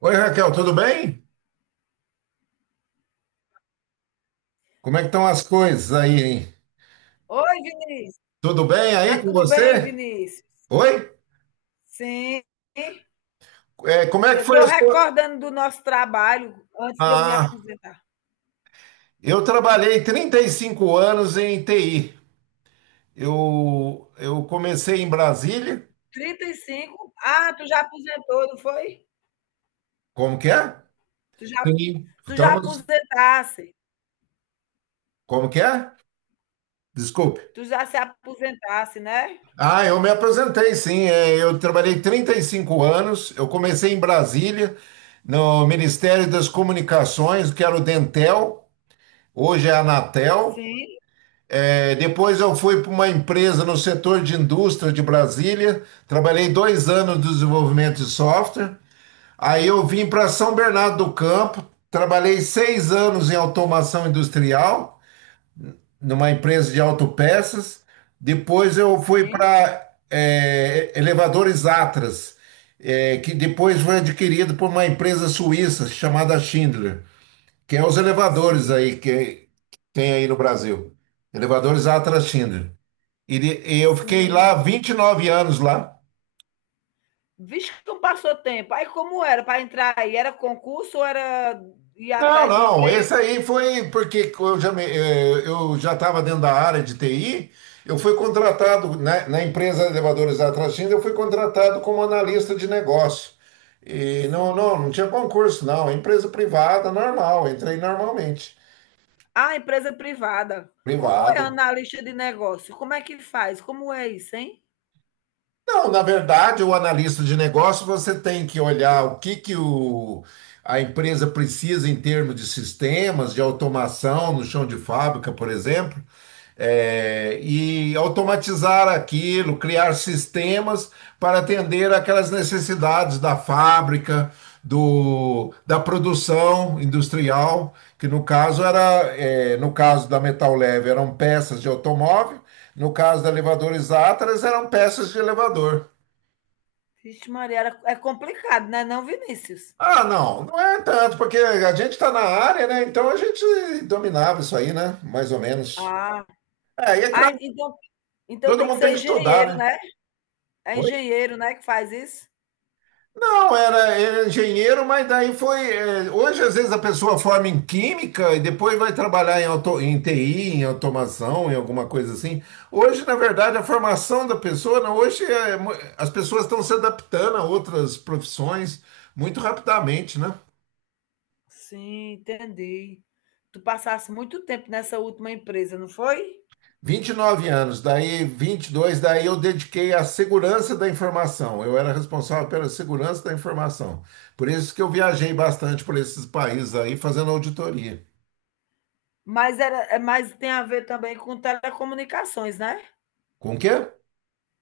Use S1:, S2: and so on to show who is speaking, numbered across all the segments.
S1: Oi, Raquel, tudo bem? Como é que estão as coisas aí, hein?
S2: Oi, Vinícius.
S1: Tudo bem
S2: Tá
S1: aí com
S2: tudo bem,
S1: você?
S2: Vinícius?
S1: Oi?
S2: Sim.
S1: É, como é que
S2: Eu
S1: foi
S2: estou
S1: a sua...
S2: recordando do nosso trabalho antes de eu me
S1: Ah,
S2: aposentar.
S1: eu trabalhei 35 anos em TI. Eu comecei em Brasília.
S2: 35. Ah, tu já aposentou, não foi?
S1: Como que é?
S2: Tu já,
S1: Sim.
S2: tu já
S1: Estamos...
S2: aposentasse.
S1: Como que é? Desculpe.
S2: Tu já se aposentasse, né?
S1: Ah, eu me apresentei. Sim. É, eu trabalhei 35 anos. Eu comecei em Brasília, no Ministério das Comunicações, que era o Dentel. Hoje é a Anatel.
S2: Sim,
S1: É, depois eu fui para uma empresa no setor de indústria de Brasília, trabalhei 2 anos de desenvolvimento de software. Aí eu vim para São Bernardo do Campo, trabalhei 6 anos em automação industrial, numa empresa de autopeças. Depois eu fui
S2: sim,
S1: para Elevadores Atlas, é, que depois foi adquirido por uma empresa suíça chamada Schindler, que é os elevadores
S2: sim,
S1: aí que tem aí no Brasil. Elevadores Atlas Schindler. Eu fiquei lá
S2: sim.
S1: 29 anos lá.
S2: Vixe, como passou tempo. Aí como era para entrar aí? Era concurso ou era ir
S1: Não,
S2: atrás do
S1: não,
S2: emprego?
S1: esse aí foi porque eu já eu já estava dentro da área de TI, eu fui contratado, né, na empresa Elevadores da Tracinda, eu fui contratado como analista de negócio. E não,
S2: Sim.
S1: não tinha concurso, não, empresa privada, normal, entrei normalmente,
S2: Ah, empresa privada. Como é
S1: privada.
S2: analista de negócio? Como é que faz? Como é isso, hein?
S1: Não, na verdade, o analista de negócio, você tem que olhar o que a empresa precisa em termos de sistemas, de automação no chão de fábrica, por exemplo, e automatizar aquilo, criar sistemas para atender aquelas necessidades da fábrica, da produção industrial, que no caso era, é, no caso da Metal Leve, eram peças de automóvel, no caso da Elevadores Atlas, eram peças de elevador.
S2: Vixe Maria, era é complicado, né, não, Vinícius?
S1: Ah, não, não é tanto, porque a gente está na área, né? Então a gente dominava isso aí, né? Mais ou menos.
S2: Ah,
S1: É, e é
S2: ah,
S1: claro,
S2: então então
S1: todo
S2: tem que
S1: mundo tem
S2: ser
S1: que estudar,
S2: engenheiro,
S1: né?
S2: né? É
S1: Oi?
S2: engenheiro, né, que faz isso?
S1: Não, era engenheiro, mas daí foi. É, hoje, às vezes, a pessoa forma em química e depois vai trabalhar em TI, em automação, em alguma coisa assim. Hoje, na verdade, a formação da pessoa, não, hoje as pessoas estão se adaptando a outras profissões muito rapidamente, né?
S2: Sim, entendi. Tu passasse muito tempo nessa última empresa, não foi?
S1: 29 anos, daí 22 daí eu dediquei à segurança da informação. Eu era responsável pela segurança da informação. Por isso que eu viajei bastante por esses países aí fazendo auditoria.
S2: Mas era é mas tem a ver também com telecomunicações, né?
S1: Com o quê?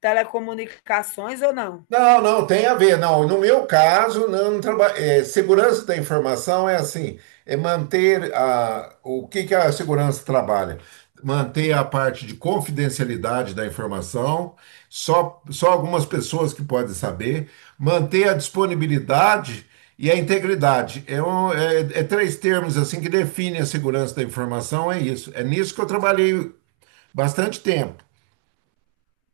S2: Telecomunicações ou não?
S1: Não, não, tem a ver. Não, no meu caso, não, não traba- é, segurança da informação é assim, é manter a, o que que a segurança trabalha? Manter a parte de confidencialidade da informação, só algumas pessoas que podem saber, manter a disponibilidade e a integridade. É, três termos assim que definem a segurança da informação, é isso. É nisso que eu trabalhei bastante tempo.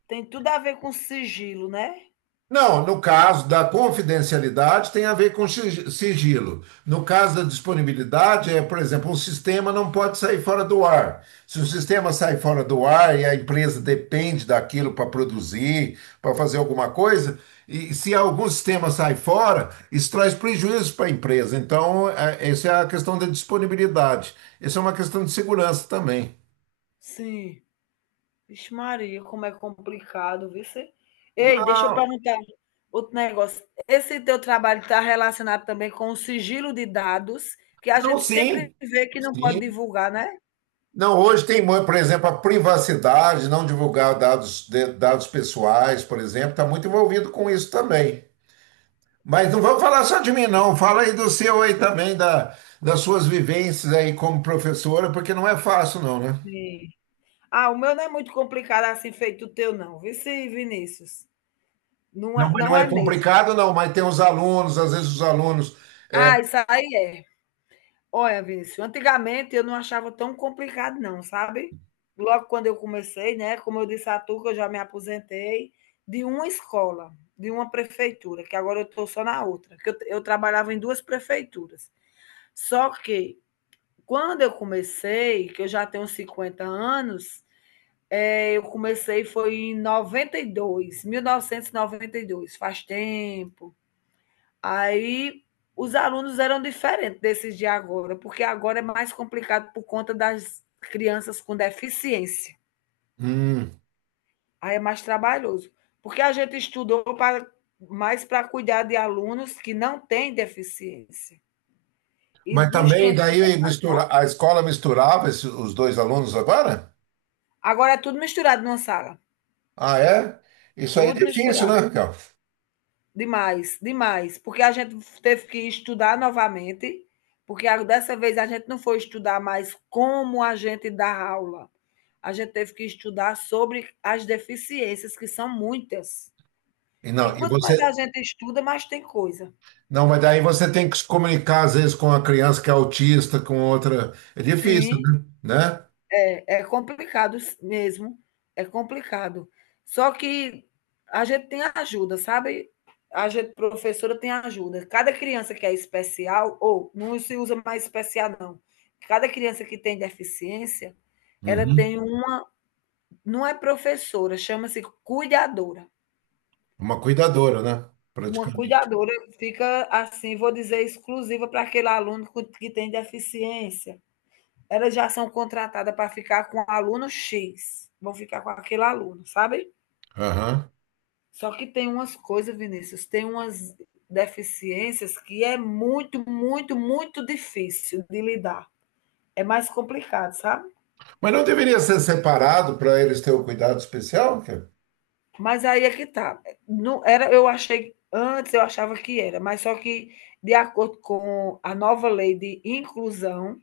S2: Tem tudo a ver com sigilo, né?
S1: Não, no caso da confidencialidade tem a ver com sigilo. No caso da disponibilidade, é, por exemplo, o sistema não pode sair fora do ar. Se o sistema sai fora do ar e a empresa depende daquilo para produzir, para fazer alguma coisa, e se algum sistema sai fora, isso traz prejuízo para a empresa. Então, é, essa é a questão da disponibilidade. Essa é uma questão de segurança também.
S2: Sim. Vixe Maria, como é complicado, viu? Cê? Ei, deixa eu
S1: Não,
S2: perguntar outro negócio. Esse teu trabalho está relacionado também com o sigilo de dados, que a
S1: não,
S2: gente sempre
S1: sim.
S2: vê que não pode
S1: Sim.
S2: divulgar, né?
S1: Não, hoje tem, por exemplo, a privacidade, não divulgar dados, dados pessoais, por exemplo, está muito envolvido com isso também. Mas não vamos falar só de mim, não. Fala aí do seu aí também, das suas vivências aí como professora, porque não é fácil, não, né?
S2: Sim. Ah, o meu não é muito complicado assim feito o teu, não. Viu, cê, Vinícius? Não
S1: Não,
S2: é,
S1: mas não
S2: não
S1: é
S2: é mesmo.
S1: complicado, não, mas tem os alunos, às vezes os alunos.
S2: Ah, isso aí é. Olha, Vinícius, antigamente eu não achava tão complicado não, sabe. Logo quando eu comecei, né, como eu disse a tu que eu já me aposentei de uma escola, de uma prefeitura, que agora eu estou só na outra, que eu trabalhava em 2 prefeituras. Só que quando eu comecei, que eu já tenho 50 anos, eu comecei foi em noventa noventa e dois, 1992. Faz tempo. Aí os alunos eram diferentes desses de agora, porque agora é mais complicado por conta das crianças com deficiência.
S1: Hum,
S2: Aí é mais trabalhoso. Porque a gente estudou para, mais para cuidar de alunos que não têm deficiência. E
S1: mas
S2: dos
S1: também
S2: tempos.
S1: daí mistura, a escola misturava os dois alunos agora?
S2: Agora é tudo misturado numa sala.
S1: Ah, é? Isso aí é
S2: Tudo
S1: difícil, né,
S2: misturado.
S1: Raquel?
S2: Demais, demais. Porque a gente teve que estudar novamente, porque dessa vez a gente não foi estudar mais como a gente dá aula. A gente teve que estudar sobre as deficiências, que são muitas. E
S1: E
S2: quanto mais a
S1: você.
S2: gente estuda, mais tem coisa.
S1: Não, mas daí você tem que se comunicar, às vezes, com a criança que é autista, com outra. É difícil,
S2: Sim.
S1: né? Né?
S2: É, é complicado mesmo, é complicado. Só que a gente tem ajuda, sabe? A gente, professora, tem ajuda. Cada criança que é especial, ou não se usa mais especial, não. Cada criança que tem deficiência, ela
S1: Uhum.
S2: tem uma. Não é professora, chama-se cuidadora.
S1: Uma cuidadora, né?
S2: Uma
S1: Praticamente.
S2: cuidadora fica, assim, vou dizer, exclusiva para aquele que tem deficiência. Elas já são contratadas para ficar com aluno X, vão ficar com aquele aluno, sabe?
S1: Aham.
S2: Só que tem umas coisas, Vinícius, tem umas deficiências que é muito, muito, muito difícil de lidar. É mais complicado, sabe?
S1: Mas não deveria ser separado para eles terem o cuidado especial, cara?
S2: Mas aí é que tá. Não era, eu achei antes eu achava que era, mas só que de acordo com a nova lei de inclusão,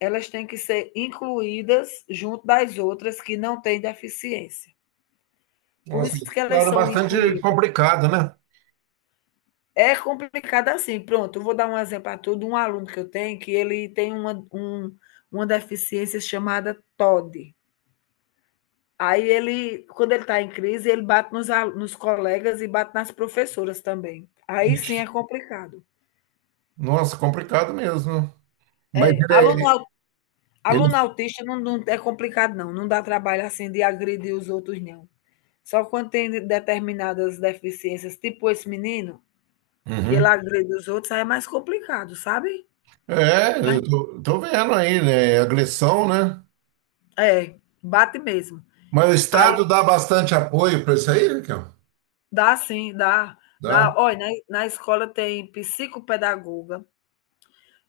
S2: elas têm que ser incluídas junto das outras que não têm deficiência. Por
S1: Nossa,
S2: isso que
S1: isso
S2: elas
S1: era
S2: são
S1: bastante
S2: incluídas.
S1: complicado, né?
S2: É complicado assim. Pronto, eu vou dar um exemplo a tudo. Um aluno que eu tenho, que ele tem uma deficiência chamada TOD. Aí ele, quando ele está em crise, ele bate nos colegas e bate nas professoras também. Aí sim
S1: Ixi.
S2: é complicado.
S1: Nossa, complicado mesmo. Mas
S2: É,
S1: ele, é, ele...
S2: aluno autista não, não é complicado, não. Não dá trabalho assim de agredir os outros, não. Só quando tem determinadas deficiências, tipo esse menino, que
S1: Uhum.
S2: ele agride os outros, aí é mais complicado, sabe?
S1: É,
S2: Mas,
S1: tô vendo aí, né? É agressão, né?
S2: é, bate mesmo.
S1: Mas o
S2: Aí
S1: Estado dá bastante apoio para isso aí, Raquel?
S2: dá sim, dá,
S1: Dá.
S2: dá. Olha, na escola tem psicopedagoga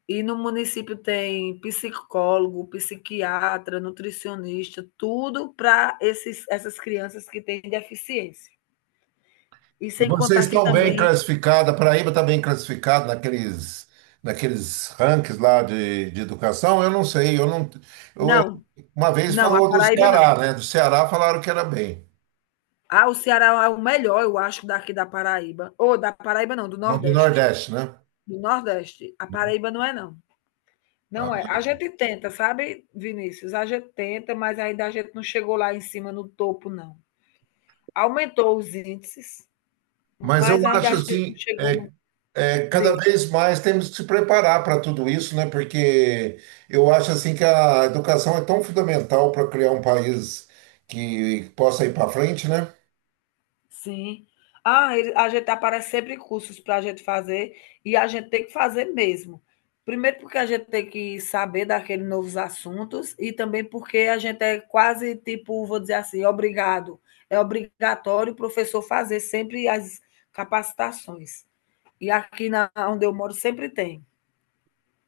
S2: e no município tem psicólogo, psiquiatra, nutricionista, tudo para esses essas crianças que têm deficiência. E
S1: E
S2: sem
S1: vocês
S2: contar que
S1: estão bem
S2: também
S1: classificados? A Paraíba está bem classificada naqueles, naqueles rankings lá de educação? Eu não sei, eu não. eu-
S2: não,
S1: uma vez
S2: não, a
S1: falou do
S2: Paraíba não.
S1: Ceará, né? Do Ceará falaram que era bem,
S2: Ah, o Ceará é o melhor, eu acho, daqui da Paraíba. Ou da Paraíba não, do
S1: não do
S2: Nordeste.
S1: Nordeste, né?
S2: Do Nordeste. A Paraíba não é não.
S1: Ah,
S2: Não é. A gente tenta, sabe, Vinícius? A gente tenta, mas ainda a gente não chegou lá em cima no topo, não. Aumentou os índices,
S1: mas eu
S2: mas ainda
S1: acho
S2: a gente não
S1: assim,
S2: chegou no.
S1: cada
S2: Diz,
S1: vez mais temos que se preparar para tudo isso, né? Porque eu acho assim que a educação é tão fundamental para criar um país que possa ir para frente, né?
S2: sim. A gente aparece sempre cursos para a gente fazer e a gente tem que fazer mesmo. Primeiro porque a gente tem que saber daqueles novos assuntos e também porque a gente é quase tipo, vou dizer assim, obrigado. É obrigatório o professor fazer sempre as capacitações. E aqui na, onde eu moro sempre tem.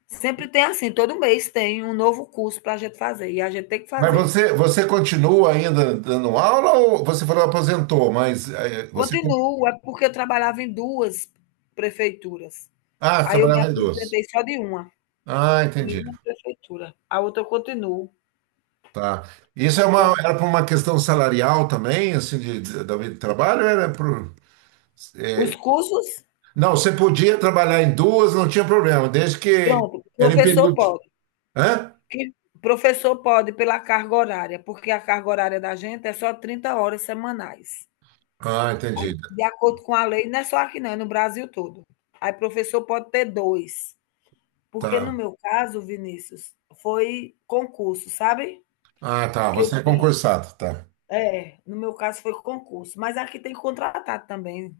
S2: Sempre tem assim, todo mês tem um novo curso para a gente fazer. E a gente tem que
S1: Mas
S2: fazer.
S1: você continua ainda dando aula ou você falou aposentou, mas você...
S2: Continuo, é porque eu trabalhava em duas prefeituras.
S1: Ah, você
S2: Aí eu me
S1: trabalhava em doce.
S2: aposentei só
S1: Ah,
S2: de
S1: entendi.
S2: uma prefeitura. A outra eu continuo.
S1: Tá. Isso é uma, era por uma questão salarial também, assim, da vida de trabalho? Era por... eh,
S2: Os cursos,
S1: não, você podia trabalhar em duas, não tinha problema, desde que
S2: pronto,
S1: era em
S2: professor
S1: período...
S2: pode.
S1: Hã?
S2: Que professor pode pela carga horária, porque a carga horária da gente é só 30 horas semanais.
S1: Ah, entendi.
S2: Aí, de acordo com a lei, não é só aqui não, é no Brasil todo. Aí professor pode ter 2 porque no
S1: Tá.
S2: meu caso, Vinícius, foi concurso, sabe,
S1: Ah, tá.
S2: que eu
S1: Você é
S2: fiz.
S1: concursado, tá.
S2: É, no meu caso foi concurso, mas aqui tem contratado também.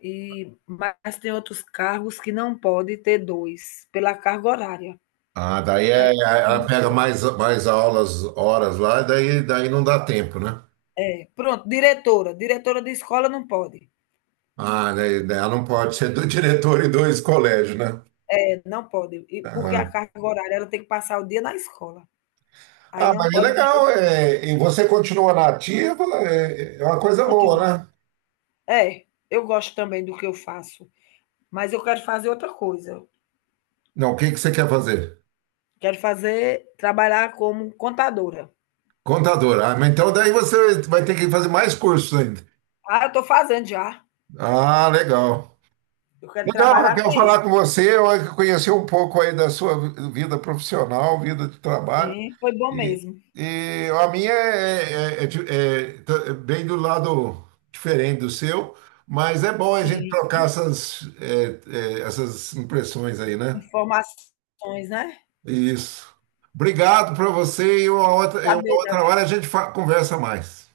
S2: E mas tem outros cargos que não pode ter 2 pela carga horária.
S1: Ah,
S2: Aí
S1: ela
S2: não
S1: pega mais, mais aulas, horas lá, daí não dá tempo, né?
S2: tem. Pronto, diretora, diretora de escola não pode.
S1: Ah, né, né, ela não pode ser do diretor e dois colégios, né?
S2: É, não pode, e porque a
S1: Ah,
S2: carga horária ela tem que passar o dia na escola. Aí
S1: ah,
S2: não
S1: mas é
S2: pode de
S1: legal.
S2: jeito
S1: É, e você continua na ativa, é, é uma coisa
S2: continua.
S1: boa, né?
S2: É, eu gosto também do que eu faço, mas eu quero fazer outra coisa.
S1: Não, o que que você quer fazer?
S2: Quero fazer, trabalhar como contadora.
S1: Contador. Ah, mas então daí você vai ter que fazer mais cursos ainda.
S2: Ah, eu estou fazendo já.
S1: Ah, legal.
S2: Eu quero
S1: Legal,
S2: trabalhar
S1: Raquel,
S2: com isso.
S1: falar com você. Eu conheci um pouco aí da sua vida profissional, vida de trabalho.
S2: Sim, foi bom
S1: E,
S2: mesmo.
S1: e a minha é, é tá é bem do lado diferente do seu, mas é bom a gente
S2: Sim,
S1: trocar essas, essas impressões aí, né?
S2: informações, né?
S1: Isso. Obrigado para você e uma
S2: Saber da
S1: outra hora
S2: vida.
S1: a gente conversa mais.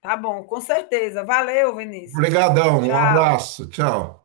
S2: Tá bom, com certeza. Valeu, Vinícius.
S1: Obrigadão, um
S2: Tchau.
S1: abraço, tchau.